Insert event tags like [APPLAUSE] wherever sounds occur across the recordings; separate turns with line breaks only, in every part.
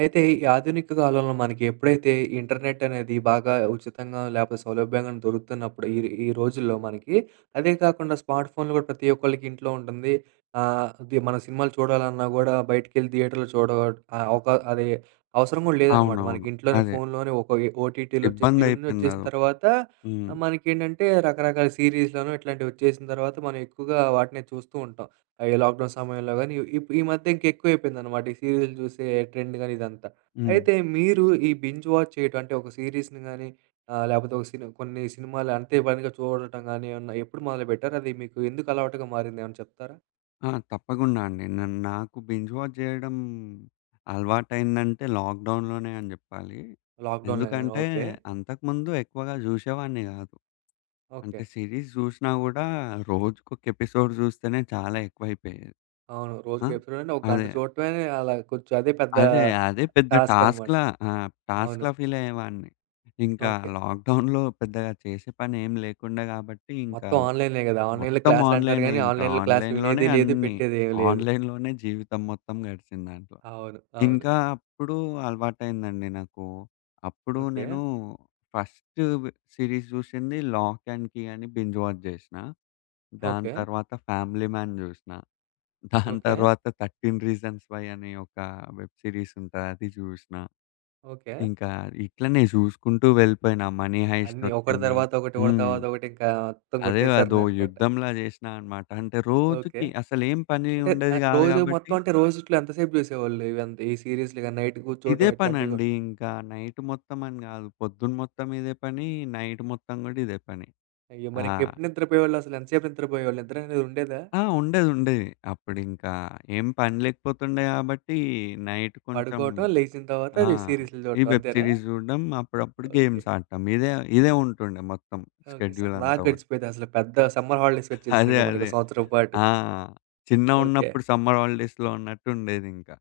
అయితే ఈ ఆధునిక కాలంలో మనకి ఎప్పుడైతే ఇంటర్నెట్ అనేది బాగా ఉచితంగా లేకపోతే సౌలభ్యంగా దొరుకుతున్నప్పుడు ఈ ఈ రోజుల్లో మనకి అదే కాకుండా స్మార్ట్ ఫోన్లు కూడా ప్రతి ఒక్కళ్ళకి ఇంట్లో ఉంటుంది. ఇది మన సినిమాలు చూడాలన్నా కూడా బయటికెళ్ళి థియేటర్‌లో చూడ ఒక అది అవసరం కూడా లేదనమాట.
అవునవును.
మనకి ఇంట్లోనే
అదే.
ఫోన్‌లోనే ఒక ఓటీటీలు వచ్చేసినయి ఇవన్నీ వచ్చేసిన
ఇబ్బందయిపోయిందదొకటి.
తర్వాత
హ్మ్.
మనకేంటంటే రకరకాల సీరీస్‌లను ఇట్లాంటివి వచ్చేసిన తర్వాత మనం ఎక్కువగా వాటినే చూస్తూ ఉంటాం. ఈ లాక్‌డౌన్ సమయంలో గాని, ఇప్ ఈ మధ్య ఇంకెక్కువైపోయిందనమాట. ఈ సీరియల్‌లు చూసే ట్రెండ్ గాని ఇదంతా.
హ్మ్.
అయితే మీరు ఈ బింజ్ వాచ్ చేయటం అంటే ఒక సీరీస్‌ని గాని లేపోతే ఒక సిని కొన్ని సినిమాలు అంతే పనిగా చూడటం గాని ఏమన్నా ఎప్పుడు మొదలుపెట్టారు? అది మీకు ఎందుకు అలవాటుగా మారింది ఏమన్నా చెప్తారా?
ఆ! తప్పకుండా అండి. నాకు బింజ్ వాచ్ జేయడం అలవాటయిందంటే లాక్‌డౌన్‌లోనే అని జెప్పాలి.
లాక్‌డౌన్‌లోనేనా?
ఎందుకంటే
ఓకే.
అంతకుముందు ఎక్కువగా జూసేవాడిని గాదు.
ఓకే.
అంటే సిరీస్ జూషినా గూడా రోజుకొక ఎపిసోడ్ జూస్తేనే చాలా ఎక్కువైపోయేది.
అవును.
ఆ!
రోజుకి ఎపిసోడ్ అంటే ఒక గంట
అదే.
చూడటమే అలా కొంచెం అదే పెద్ద
అదే. అదే పెద్ద
టాస్క్ అనమాట.
టాస్క్‌లా. ఆ!
అవును.
టాస్క్‌లా ఫీలయ్యేవాడిని. ఇంకా
ఓకే.
లాక్‌డౌన్‌లో పెద్దగా చేసే పనేం లేకుండే గాబట్టి, ఇంకా
మొత్తం ఆన్‌లైనే గదా! ఆన్‌లైన్‌లో
మొత్తం
క్లాసులంటారు
ఆన్‌లైనే
గానీ,
ఇంకా.
ఆన్‌లైన్‌లో క్లాసులు
ఆన్‌లైన్‌లోనే
వినేది లేదు,
అన్నీ.
పెట్టేదేమి లేదు.
ఆన్‌లైన్‌లోనే జీవితం మొత్తం గడిచింది దాంట్లో.
అవును. అవును.
ఇంకా అప్పుడు అలవాటయిందండి నాకు. అప్పుడు
ఓకే.
నేను ఫస్ట్ సిరీస్ జూసింది 'లాక్ అండ్ కీ' అని బింజ్ వాచ్ జేసిన. దాని
ఓకే.
తర్వాత 'ఫ్యామిలీ మ్యాన్' జూసిన. [LAUGHS] దాని
ఓకే.
తర్వాత 'థర్టీన్ రీజన్స్ వై' అని ఒక వెబ్ సిరీస్ ఉంటది. అది జూసిన.
ఓకే.
ఇంకా ఇట్లనే జూసుకుంటూ వెళ్ళిపోయినా. 'మనీ హైస్ట్'
అన్నీ ఒకటి
ఒచ్చింది.
తర్వాత ఒకటి, ఒకటి
హ్మ్.
తర్వాత ఒకటి ఇంకా మొత్తం
అదే అదో
కొట్టేసారననుకుంటా.
యుద్ధంలా జేసినా అన్నమాట. అంటే
ఓకే.
రోజుకి అసలేం పని
అంటే
ఉండేది గాదు
రోజు
గాబట్టి,
మొత్తం అంటే రోజుట్లో ఎంతసేపు జూసేవాళ్ళు ఇవంతా ఈ సీరీస్‌లు గాని నైట్
ఇదే
కూర్చోవటం ఇట్లాంటివి గూడా?
పనండి ఇంకా. నైట్ మొత్తం అని గాదు, పొద్దున మొత్తం ఇదే పని, నైట్ మొత్తం గూడా ఇదే పని.
అయ్యో! మరి
ఆ!
ఇంకెప్పుడు నిద్రపోయేవాళ్ళు అసలు? ఎంతసేపు నిద్రపోయేవాళ్ళు? నిద్ర అనేది ఉండేదా?
ఆ! ఉండేది, ఉండేది. అప్పుడింకా ఏం పని లేకపోతుండే గాబట్టి నైట్ కొంచెం.
పడుకోవటం, లేచిన తర్వాత
ఆ!
ఈ సీరీస్‌లు
ఈ
చూడటం
వెబ్
అంతేనా?
సీరీస్ జూడడం, అప్పుడప్పుడు
ఓకే.
గేమ్స్ ఆడటం. ఇదే ఇదే ఉంటుండే మొత్తం
ఓకే.
షెడ్యూల్
సరదాగా
అంతా గూడా.
గడిచిపోయేది అసలు పెద్ద సమ్మర్ హాలిడేస్ వచ్చేసినాయి
అదే.
ఇంక మనకి
అదే.
సంవత్సరం పాటు.
ఆ!
ఓకే.
చిన్నగున్నప్పుడు సమ్మర్ హాలిడేస్‌లో ఉన్నట్టుండేదింకా.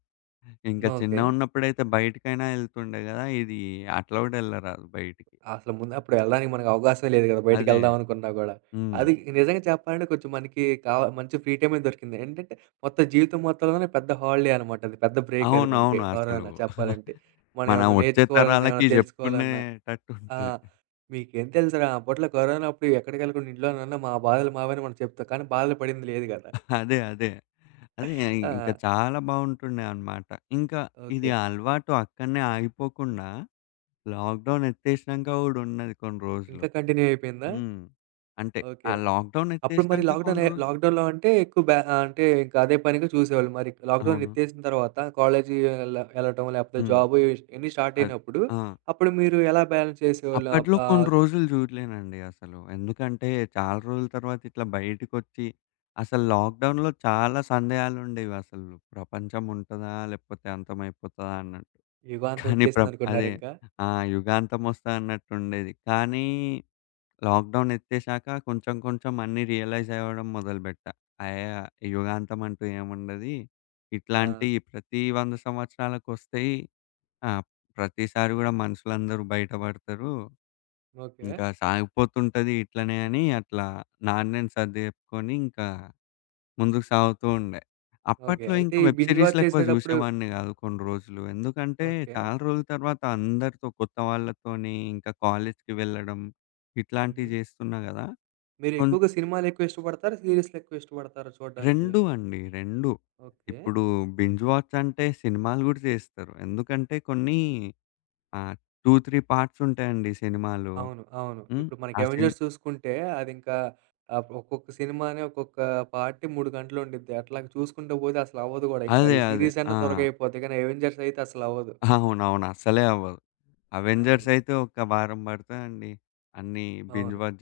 ఇంకా
ఓకే.
చిన్నగున్నప్పుడైతే బయటికైనా ఎళ్తుండే గదా! ఇది అట్లా గూడా ఎళ్ళరాదు బయటికి.
అసలు ముందు అప్పుడు వెళ్ళడానికి మనకు అవకాశమే లేదు కదా!
అదే.
బయటికెళ్దాం అనుకున్నా గూడా.
హ్మ్.
అది నిజంగా చెప్పాలంటే కొంచెం మనకి కావ మంచి ఫ్రీ టైమే దొరికింది. ఏంటంటే మొత్తం జీవితం మొత్తంలోనే పెద్ద హాలిడే అనమాట అది. పెద్ద బ్రేక్ అది మనకి
అవునవును. అసలు
కరోనా చెప్పాలంటే. మనం
మనం
ఏమన్నా
వచ్చే
నేర్చుకోవాలన్నా,
తరాలకి
ఏమన్నా తెలుసుకోవాలన్నా ఆ!
జెప్పుకునేటట్టుంటది.
"మీకేం తెలుసురా అప్పట్లో కరోనా అప్పుడు ఎక్కడికెళ్ళకుండా ఇంట్లోనే ఉన్నాం. మా బాధలు మావని" మనం చెప్తాం. కానీ బాధలు పడింది లేదు గదా!
అదే. అదే
ఆ!
ఇంకా చాలా బావుంటుండే అన్నమాట. ఇంకా ఇది
ఓకే.
అలవాటు అక్కడనే ఆగిపోకుండా లాక్‌డౌన్ ఎత్తేసినంక గూడా ఉన్నది కొన్ని రోజులు.
ఇంకా కంటిన్యూ అయిపోయిందా?
హ్మ్. అంటే ఆ
ఓకే.
లాక్‌డౌన్
అప్పుడు మరి
ఎత్తేసినంక కొన్ని
లాక్‌డౌనే
రోజులు.
లాక్‌డౌన్‌లో అంటే ఎక్కువ బ్యా అంటే ఇంకా అదే పనిగా చూసేవాళ్ళు. మరి లాక్‌డౌన్
అవును.
ఎత్తేసిన తర్వాత కాలేజీ ఎళ్ళ ఎళ్ళటం లేకపోతే
హ్మ్.
జాబు ఇష్ ఇయన్నీ స్టార్ట్
అది.
అయినప్పుడు
ఆ!
అప్పుడు మీరు ఎలా బ్యాలెన్స్ చేసేవాళ్ళు? ఆహ్,
అప్పట్లో కొన్ని
ఆహ్,
రోజులు జూడలేనండి అసలు. ఎందుకంటే, చాలా రోజుల తర్వాత ఇట్లా బయటికొచ్చి, అసలు లాక్‌డౌన్‌లో చాలా సందేహాలుండేవసలు. ప్రపంచం ఉంటదా? లేకపోతే అంతమైపోతదా? అన్నట్టు.
యుగాంతం
కానీ అదే,
వచ్చేసిందనుకున్నారింకా.
ఆ! యుగాంతమొస్తదన్నట్టుండేది. కానీ, లాక్‌డౌన్ ఎత్తేసాక కొంచెం కొంచెం అన్నీ రియలైజ్ అవ్వడం మొదలుబెట్టా. అయ్యా! యుగాంతం అంటూ ఏముండది.
ఆ!
ఇట్లాంటి ప్రతి 100 సంవత్సరాలకొస్తయి. ఆ! ప్రతిసారి గూడా మనుషులందరూ బయటపడతారు.
ఓకే.
ఇంకా సాగిపోతుంటది ఇట్లనే అని అట్లా నాన్ను నేను సర్ది చెప్పుకొని ఇంకా ముందుకు సాగుతూ ఉండే.
ఓకే.
అప్పట్లో
అయితే
ఇంకా
ఈ
వెబ్
బింజ్ వాచ్
సిరీస్‌లెక్కువ
చేసేటప్పుడు
చూసేవాడిని గాదు కొన్ని రోజులు. ఎందుకంటే
ఓకే.
చాలా రోజుల తర్వాత అందరితో కొత్త వాళ్ళతోని ఇంకా కాలేజ్‌కి వెళ్ళడం ఇట్లాంటివి
హుహు.
చేస్తున్నా గదా!
మీరు
కొన్
ఎక్కువగా సినిమాలెక్కువ ఇష్టపడతారా? సీరీస్‌లెక్కువ ఇష్టపడతారా చూడడానికి?
2 అండి 2.
ఓకే.
ఇప్పుడు బింజ్ వాచ్ అంటే సినిమాలు గూడా చేస్తారు. ఎందుకంటే కొన్ని ఆహ్, 2, 3 పార్ట్స్ ఉంటాయండి సినిమాలు.
అవును. అవును.
హ్మ్.
ఇప్పుడు మనకి
ఆ సిన్
'అవెంజర్స్' చూసుకుంటే అదింకా ఒక్కొక్క సినిమానే ఒక్కొక్క పార్ట్ 3 గంటలుండిద్ది. అట్లా చూసుకుంటూ పోతే అసలవ్వదు గూడా ఇంకా.
అదే.
ఈ
అదే.
సీరీస్
ఆ!
అన్నా త్వరగా అయిపోద్ది. కానీ 'అవెంజర్స్' అయితే అసలవ్వదు.
అవునవును. అస్సలే అవ్వదు. అవెంజర్స్
అవును.
అయితే ఒక వారం పడతదండి అన్నీ బింజ్
అవును.
వాచ్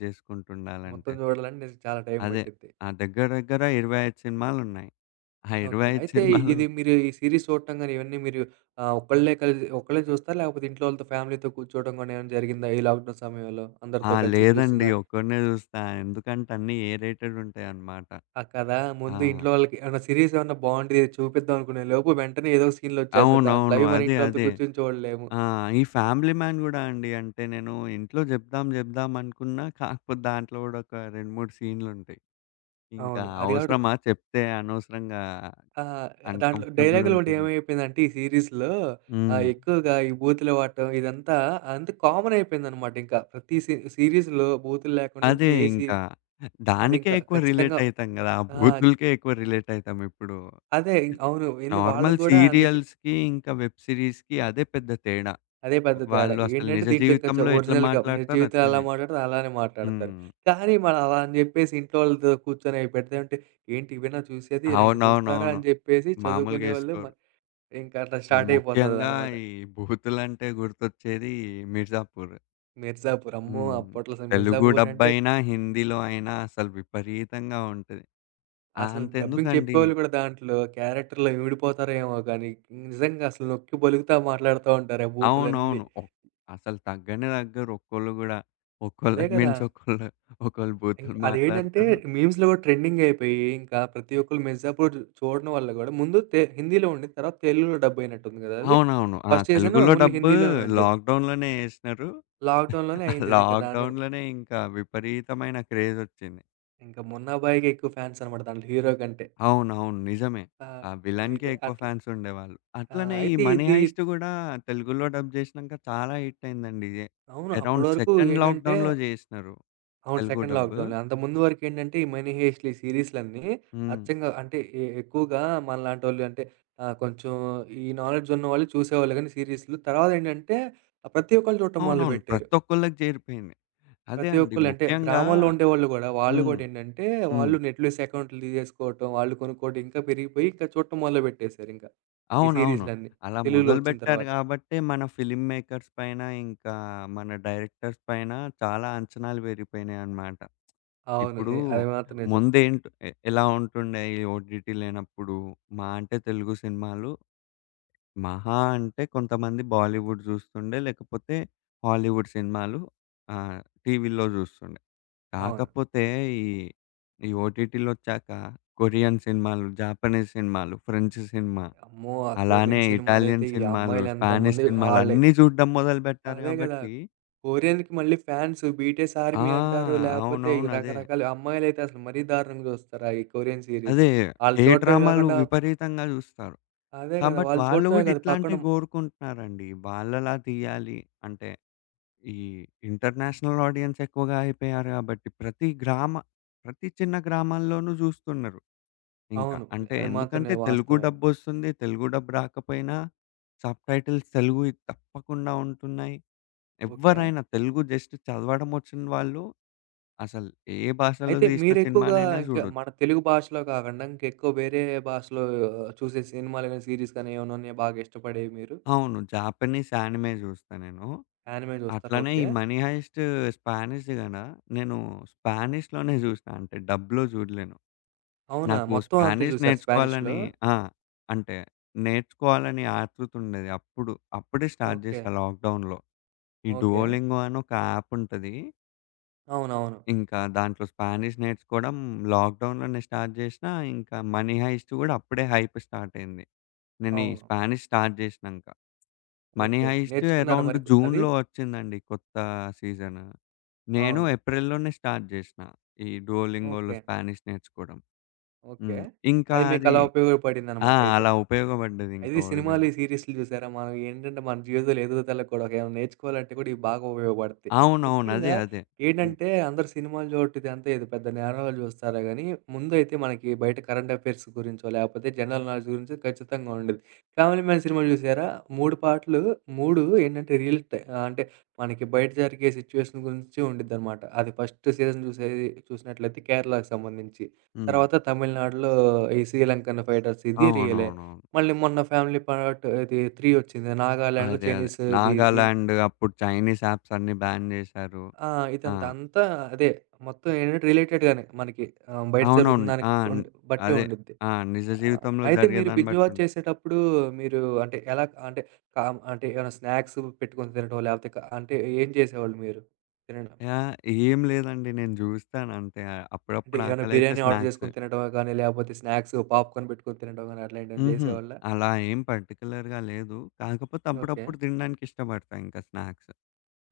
మొత్తం
చేసుకుంటుండాలంటే.
చూడాలంటే నిజం చాలా టైం
అదే.
పట్టిద్ది.
ఆ దగ్గర దగ్గర 25 సినిమాలున్నాయి. ఆ
ఓకే.
25
అయితే
సినిమాలు.
ఇది మీరు ఈ సీరీస్ చూడటం గాని ఇవన్నీ మీరు ఒక్కళ్ళే కలిసి ఒక్కళ్ళే చూస్తారా? లేకపోతే ఇంట్లో వాళ్ళతో ఫ్యామిలీతో కూర్చోవడం గాని ఏమైనా జరిగిందా? ఈ లాక్‌డౌన్ సమయంలో
ఆ!
అందరితో కలిసి చూసిన
లేదండి, ఒక్కడినే చూస్తా. ఎందుకంటే అన్నీ ఏ రేటెడ్ ఉంటాయన్నమాట.
ఆ! కదా! ముందు
ఆ!
ఇంట్లో వాళ్ళకి ఏమన్నా సీరీస్ ఏమన్నా బావుండేది చూపిద్దాం అనుకునే లోపు వెంటనే ఏదో ఒక సీన్‌లు వచ్చేస్తాయి దాంట్లో.
అవునవును.
అవి మన
అదే.
ఇంట్లో వాళ్ళతో
అదే.
కూర్చొని చూడలేము.
ఆ! ఈ 'ఫ్యామిలీ మ్యాన్' గూడా అండి. అంటే నేను ఇంట్లో జెప్దాం జెప్దాం అనుకున్నా. కాకపోతే దాంట్లో గూడా ఒక 2, 3 సీన్లుంటాయి. ఇంకా
అవును. అది కాబట్టి
అవసరమా చెప్తే అనవసరంగా
ఆహ్, దాంట్లో
అన్‌కంఫర్టబుల్
డైలాగులు ఒకటి
ఉంటది.
ఏమైపోయిందంటే ఈ సీరీస్‌లో
హ్మ్.
ఎక్కువగా ఈ బూతులు వాడటం ఇదంతా అంత కామన్ అయిపోయిందనమాట ఇంకా. ప్రతి సీ సీరీస్‌లో బూతులు లేకుండా
అదే
ఏ సీ
ఇంకా.
అది
దానికే
ఇంకా
ఎక్కువ రిలేట్
ఖచ్చితంగా
అయితాం గదా! ఆ
ఆ!
బూతులకే ఎక్కువ రిలేట్ అయితాం ఇప్పుడు.
అదే ఇం- అవును. ఏంది
నార్మల్
వాళ్ళకి గూడా అందుకే
సీరియల్స్‌కి, ఇంకా వెబ్ సీరీస్‌కి అదే పెద్ద తేడా.
అదే పెద్ద తేడా.
వాళ్ళు అసలు
ఏంటంటే
నిజ
దీంట్లో ఇంకా చ
జీవితంలో ఎట్లా
ఒరిజినల్‌గా నిజ
మాట్లాడతారో
జీవితంలో ఎలా
అట్లనే.
మాట్లాడతారో అలానే మాట్లాడతారు.
హ్మ్.
కానీ మనం అలా అని జెప్పేసి ఇంట్లోళ్ళతో కూర్చొని అవి పెడతాంటే, ఏంటి ఇవేనా చూసేది? ఇలాంటివి చూస్తారా?
అవునవునవును.
అని జెప్పేసి
మామూలుగా
చదువుకునేవాళ్ళు
ఏసుకోరు.
మ ఇంకా అట్లా స్టార్ట్
ముఖ్యంగా
అయిపోతదనమాట.
ఈ బూతులంటే గుర్తొచ్చేది మిర్జాపూర్.
'మిర్జాపూర్' అమ్మో!
హ్మ్.
అప్పట్లో అసలు
తెలుగు
'మిర్జాపూర్' అంటే
డబ్బయినా, హిందీలో అయినా అసలు విపరీతంగా ఉంటది. ఆ!
అసలు డబ్బింగ్
అంతెందుకండి.
చెప్పేవాళ్ళు కూడా దాంట్లో క్యారెక్టర్‌లో ఇమిడిపోతారేమో గాని, నిజంగా అసలు నొక్కి పలుకుతా మాట్లాడుతా ఉంటారు ఆ బూతులన్నీ.
అవునవును. అసలు తగ్గనే తగ్గరు ఒక్కోళ్ళు గూడా.
అదే
ఒక్కోళ్ళకి
గదా!
మించి ఒక్కోళ్ళు, ఒక్కోళ్ళు
ఇంక
బూతులు
అదేంటంటే
మాట్లాడతారు.
మీమ్స్‌లో గూడా ట్రెండింగ్ అయిపోయి, ఇంకా ప్రతి ఒక్కళ్ళు మిర్జాపూర్ చూ- చూడడం వల్ల గూడా ముందు తె హిందీలో ఉండేది. తర్వాత తెలుగులో డబ్ అయినట్టుంది గదా! అది.
అవునవును. ఆ!
ఫస్ట్ సీజన్
తెలుగులో
ఓన్లీ
డబ్బు
హిందీలోనే ఉండేది.
లాక్‌డౌన్‌లోనే ఏసినారు.
లాక్‌డౌన్‌లోనే
ఆ
అయిందది. ఇంకా దాని మీద
లాక్‌డౌన్‌లోనే ఇంకా విపరీతమైన క్రేజొచ్చింది.
ఇంకా మొన్నా బాయ్‌కే ఎక్కువ ఫ్యాన్స్ అనమాట దాంట్లో హీరో కంటే.
అవునవును. నిజమే.
ఆ!
ఆ విలన్‌కే
అయితే
ఎక్కువ
అట్లా
ఫ్యాన్స్ ఉండేవాళ్ళు.
ఆ!
అట్లనే ఈ
అయితే
'మనీ
ఇది
హైస్ట్' గూడా తెలుగులో డబ్ జేసినంక చాలా హిట్ అయిందండి.
అవును. అప్పటి
అరౌండ్
వరకు
సెకండ్
ఏంటంటే
లాక్‌డౌన్‌లో జేసినారు
అవును.
Telugu
second
dub.
లాక్‌డౌన్‌లో. అంతకుముందు వరకేంటంటే, ఈ 'మనీ హేస్ట్‌లు' ఈ సీరీస్‌లన్నీ
హ్మ్.
అచ్చంగా అంటే ఎ ఎక్కువగా మనలాంటోళ్ళు అంటే కొంచెం ఈ నాలెడ్జ్ ఉన్నవాళ్ళు చూసేవాళ్ళు గానీ సీరీస్‌లు. తర్వాతేంటంటే ప్రతి ఒక్కళ్ళు చూడటం
అవునవును.
మొదలుపెట్టారు.
ప్రతి ఒక్కళ్ళకి చేరిపోయింది. అదే
ప్రతి
అండి.
ఒక్కళ్ళు అంటే
ముఖ్యంగా
గ్రామాల్లో ఉండేవాళ్ళు గూడా, వాళ్ళు
హ్మ్.
గూడా ఏంటంటే
హ్మ్.
వాళ్ళు నెట్‌ఫ్లిక్స్ అకౌంట్లు తీసేసుకోవటం, వాళ్ళు కొనుక్కోవడం ఇంకా పెరిగిపోయి ఇంకా చూడటం మొదలుపెట్టేసారింకా. ఈ
అవునవును.
సీరీస్‌లన్నీ
అలా
తెలుగులో వచ్చిన
మొదలుబెట్టారు
తర్వాత.
గాబట్టే మన ఫిల్మ్ మేకర్స్ పైన, ఇంకా మన డైరెక్టర్స్ పైన చాలా అంచనాలు పెరిగిపోయినాయన్నమాట.
అవును.
ఇప్పుడు
ఎ అది మాత్రం నిజం.
ముందేంట్ ఎ ఎలా ఉంటుండే ఈ ఓటీటీ లేనప్పుడు, మహా అంటే తెలుగు సినిమాలు, మహా అంటే కొంతమంది బాలీవుడ్ జూస్తుండే, లేకపోతే హాలీవుడ్ సినిమాలు ఆహ్, టీవీలో జూస్తుండే.
అవును.
కాకపోతే ఈ, ఈ ఓటీటీలొచ్చాక కొరియన్ సినిమాలు, జాపనీస్ సినిమాలు, ఫ్రెంచ్ సినిమా,
అమ్మో! ఆ
అలానే
కొరియన్ సినిమాలైతే
ఇటాలియన్
ఈ
సినిమాలు,
అమ్మాయిలు
స్పానిష్
ఎంతమంది
సినిమాలు
ఆళ్ళ
అన్నీ జూడ్డం మొదలుబెట్టారు
అదే గదా!
గాబట్టి.
కొరియన్‌కి మళ్ళీ ఫ్యాన్స్ బీటీఎస్
ఆ!
ఆర్మీ అంటారు. లేపోతే ఈ
అవునవును. అదే.
రకరకాల అమ్మాయిలైతే అసలు మరీ దారుణంగా జూస్తారు. ఈ కొరియన్ సీరీస్.
అదే.
ఆళ్ళు
కే
చూడటమే
డ్రామాలు
గాకుండా
విపరీతంగా జూస్తారు.
అదే
ఆ!
గదా!
బట్
వాళ్ళు
వాళ్ళు
చూడటమే
గూడా
కాదు పక్కన
ఇట్లాంటివి గోరుకుంటున్నారండి. వాళ్ళలా తీయాలి అంటే, ఈ ఇంటర్నేషనల్ ఆడియన్స్ ఎక్కువగా అయిపోయారు గాబట్టి, ప్రతి చిన్న గ్రామాల్లోనూ జూస్తున్నారు ఇంకా.
అవును.
అంటే
అది మాత్రం నే
ఎందుకంటే తెలుగు
వాస్తవమే అది.
డబ్బొస్తుంది. తెలుగు డబ్ రాకపోయినా సబ్‌టైటిల్స్ తెలుగుయి తప్పకుండా ఉంటున్నాయి.
ఓకే.
ఎవ్వరైనా తెలుగు జస్ట్ చదవడం వచ్చిన వాళ్ళు అసలు ఏ భాషలో
అయితే
తీసిన
మీరెక్కువగా
సినిమానైనా
ఇంకా
జూడొచ్చు.
మన తెలుగు భాషలో కాకుండా ఇంకెక్కువ వేరే భాషలో ఆ, చూసే సినిమాలు గాని, సీరీస్ గాని ఏమన్నా ఉన్నాయా బాగా ఇష్టపడేవి మీరు?
అవును. జాపనీస్ యానిమే జూస్తా నేను.
యానిమే జూస్తారా?
అట్లనే ఈ
ఓకే.
'మనీ హైస్ట్' స్పానిష్‌ది గదా! నేను స్పానిష్‌లోనే జూసినా. అంటే డబ్‌లో జూడలేను.
అవునా?
నాకు
మొత్తం అంతే
స్పానిష్
జూసారు స్పానిష్‌లో?
నేర్చుకోవాలని ఆ! అంటే నేర్చుకోవాలని ఆతృత ఉండేది. అప్పుడు అప్పుడే స్టార్ట్
ఓకే.
జేశా లాక్‌డౌన్‌లో. ఈ
ఓకే.
'డుయోలింగో' అని ఒక యాప్ ఉంటది.
అవునవును. అవును.
ఇంకా దాంట్లో స్పానిష్ నేర్చుకోవడం లాక్‌డౌన్‌లోనే స్టార్ట్ జేశినా. ఇంకా 'మనీ హైస్ట్' గూడా అప్పుడే హైప్ స్టార్ట్ అయింది నేను
అవును,
ఈ
అవును.
స్పానిష్ స్టార్ట్ జేశినంక. 'Money
okay.
హైస్ట్'
నేర్చుకున్నారా
అరౌండ్
మరి అది?
జూన్‌లో వచ్చిందండి కొత్త సీజన్. నేను
అవును.
ఏప్రిల్‌లోనే స్టార్ట్ జేషినా ఈ డూయోలింగోలో
ఓకే.
స్పానిష్ నేర్చుకోవడం.
ఓకే.
హ్మ్. ఇంకా
అది
అది,
మీకలా
ఆ!
ఉపయోగపడిందనమాట అయితే.
అలా
అయితే
ఉపయోగపడ్డదింకా
ఈ
ఓ
సినిమాలు,
విధంగా.
ఈ సీరీస్‌లు చూసారా? మనం ఏంటంటే మన జీవితంలో ఎదుగుదల కూడా ఏమైనా నేర్చుకోవాలంటే కూడా ఇవి బాగా ఉపయోగపడతాయి.
అవునవును. అదే.
ముఖ్యంగా
అదే. ఇన్
ఏంటంటే అందరూ సినిమాలు చూడటం ఇదంతా ఏదో పెద్ద నేరంలా చూస్తారే గానీ, ముందైతే మనకి బయట కరెంట్ అఫైర్స్ గురించో, లేపోతే జనరల్ నాలెడ్జ్ గురించి ఖచ్చితంగా ఉండేది. 'ఫ్యామిలీ మ్యాన్' సినిమా చూసారా? 3 పార్ట్‌లు 3 ఏంటంటే రియల్ టై అంటే మనకి బయట జరిగే సిట్యుయేషన్ గురించి ఉండిద్దనమాట. అది ఫస్ట్ సీజన్ చూసేది చూసినట్లయితే కేరళకి సంబంధించి.
హ్మ్.
తర్వాత తమిళనాడులో ఈ శ్రీలంకన్ ఫైటర్స్ ఇది రియలే.
అవునవునవును.
మళ్ళీ మొన్న ఫ్యామిలీ పార్ట్ ఇది 3 వచ్చింది. నాగాలాండ్‌లో
అదే.
చైనీస్‌ది ఇన్
నాగాలాండ్ అప్పుడు చైనీస్ యాప్స్ అన్నీ బ్యాన్ జేశారు.
ఆ!
ఆ!
ఇదంతా అంతా అదే. మొత్తం ఏంటంటే రిలేటెడ్ గానే మనకి బయట జరుగుతున్న
అవునవును.
దానికి
ఆ! న్
ఉండ్ బట్టే
అదే.
ఉండిద్ది.
ఆ! నిజ జీవితంలో
అయితే
జరిగే
మీరు
దాన్ని
బింజ్
బట్టి
వాచ్
ఉంటది.
చేసేటప్పుడు మీరు అంటే ఎలా అంటే కామ్ అంటే ఏమైనా స్నాక్స్ పెట్టుకొని తినడం లేపోతే క అంటే ఏం చేసేవాళ్ళు మీరు తినడం?
యాహ్! ఏం లేదండి, నేను జూస్తానంతే.
అంటే
అప్పుడప్పుడు
ఏమైనా
ఆకలైతే
బిర్యానీ ఆర్డర్
స్నాక్స్.
చేసుకొని తినడమా గానీ లేపోతే స్నాక్స్, పాప్‌కార్న్ పెట్టుకొని తినడం గానీ అట్లాంటివేమైనా
హుహు.
చేసేవాళ్ళా?
అలా ఏం పర్టిక్యులర్‌గా లేదు. కాకపోతే
ఓకే.
అప్పుడప్పుడు తినడానికి ఇష్టపడతా ఇంకా స్నాక్స్.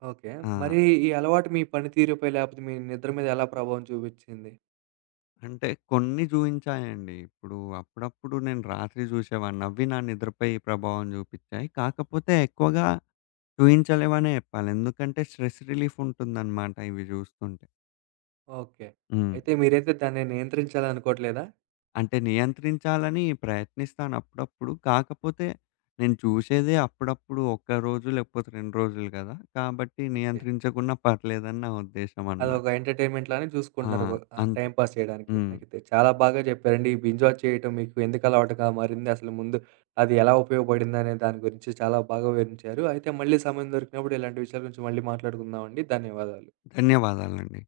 ఓకే.
ఆ!
మరి ఈ అలవాటు మీ పనితీరుపై లేపోతే మీ నిద్ర మీద ఎలా ప్రభావం చూపిచ్చింది?
అంటే కొన్ని చూయించాయండి. ఇప్పుడు అప్పుడప్పుడు నేను రాత్రి చూసేవాడిని. అవి నా నిద్రపై ప్రభావం చూపిచ్చాయి. కాకపోతే ఎక్కువగా చూయించలేవనే చెప్పాలి. ఎందుకంటే స్ట్రెస్ రిలీఫ్ ఉంటుందనమాట ఇవి చూస్తుంటే.
ఓకే.
హ్మ్.
అయితే మీరైతే దాన్ని నియంత్రించాలనుకోవట్లేదా?
అంటే నియంత్రించాలని ప్రయత్నిస్తాను అప్పుడప్పుడు. కాకపోతే నేను చూసేదే అప్పుడప్పుడు ఒక్క రోజు లేకపోతే 2 రోజులు కదా! కాబట్టి
ఓకే.
నియంత్రించకున్నా పర్లేదని నా ఉద్దేశం అనమాట.
అదొక ఎంటర్‌టైన్‌మెంట్ లానే
ఆ!
చూసుకుంటున్నారు. వ
అంతే.
టైమ్ పాస్ చేయడానికి.
హ్మ్.
అయితే చాలా బాగా చెప్పారండి. ఈ బింజ్ వాచ్ చేయటం మీకు ఎందుకు అలవాటుగా మారింది? అసలు ముందు అది ఎలా ఉపయోగపడిందనే దాని గురించి చాలా బాగా వివరించారు. అయితే మళ్ళీ సమయం దొరికినప్పుడు ఇలాంటి విషయాల గురించి మళ్ళీ మాట్లాడుకుందామండి. ధన్యవాదాలు.
ధన్యవాదాలండి.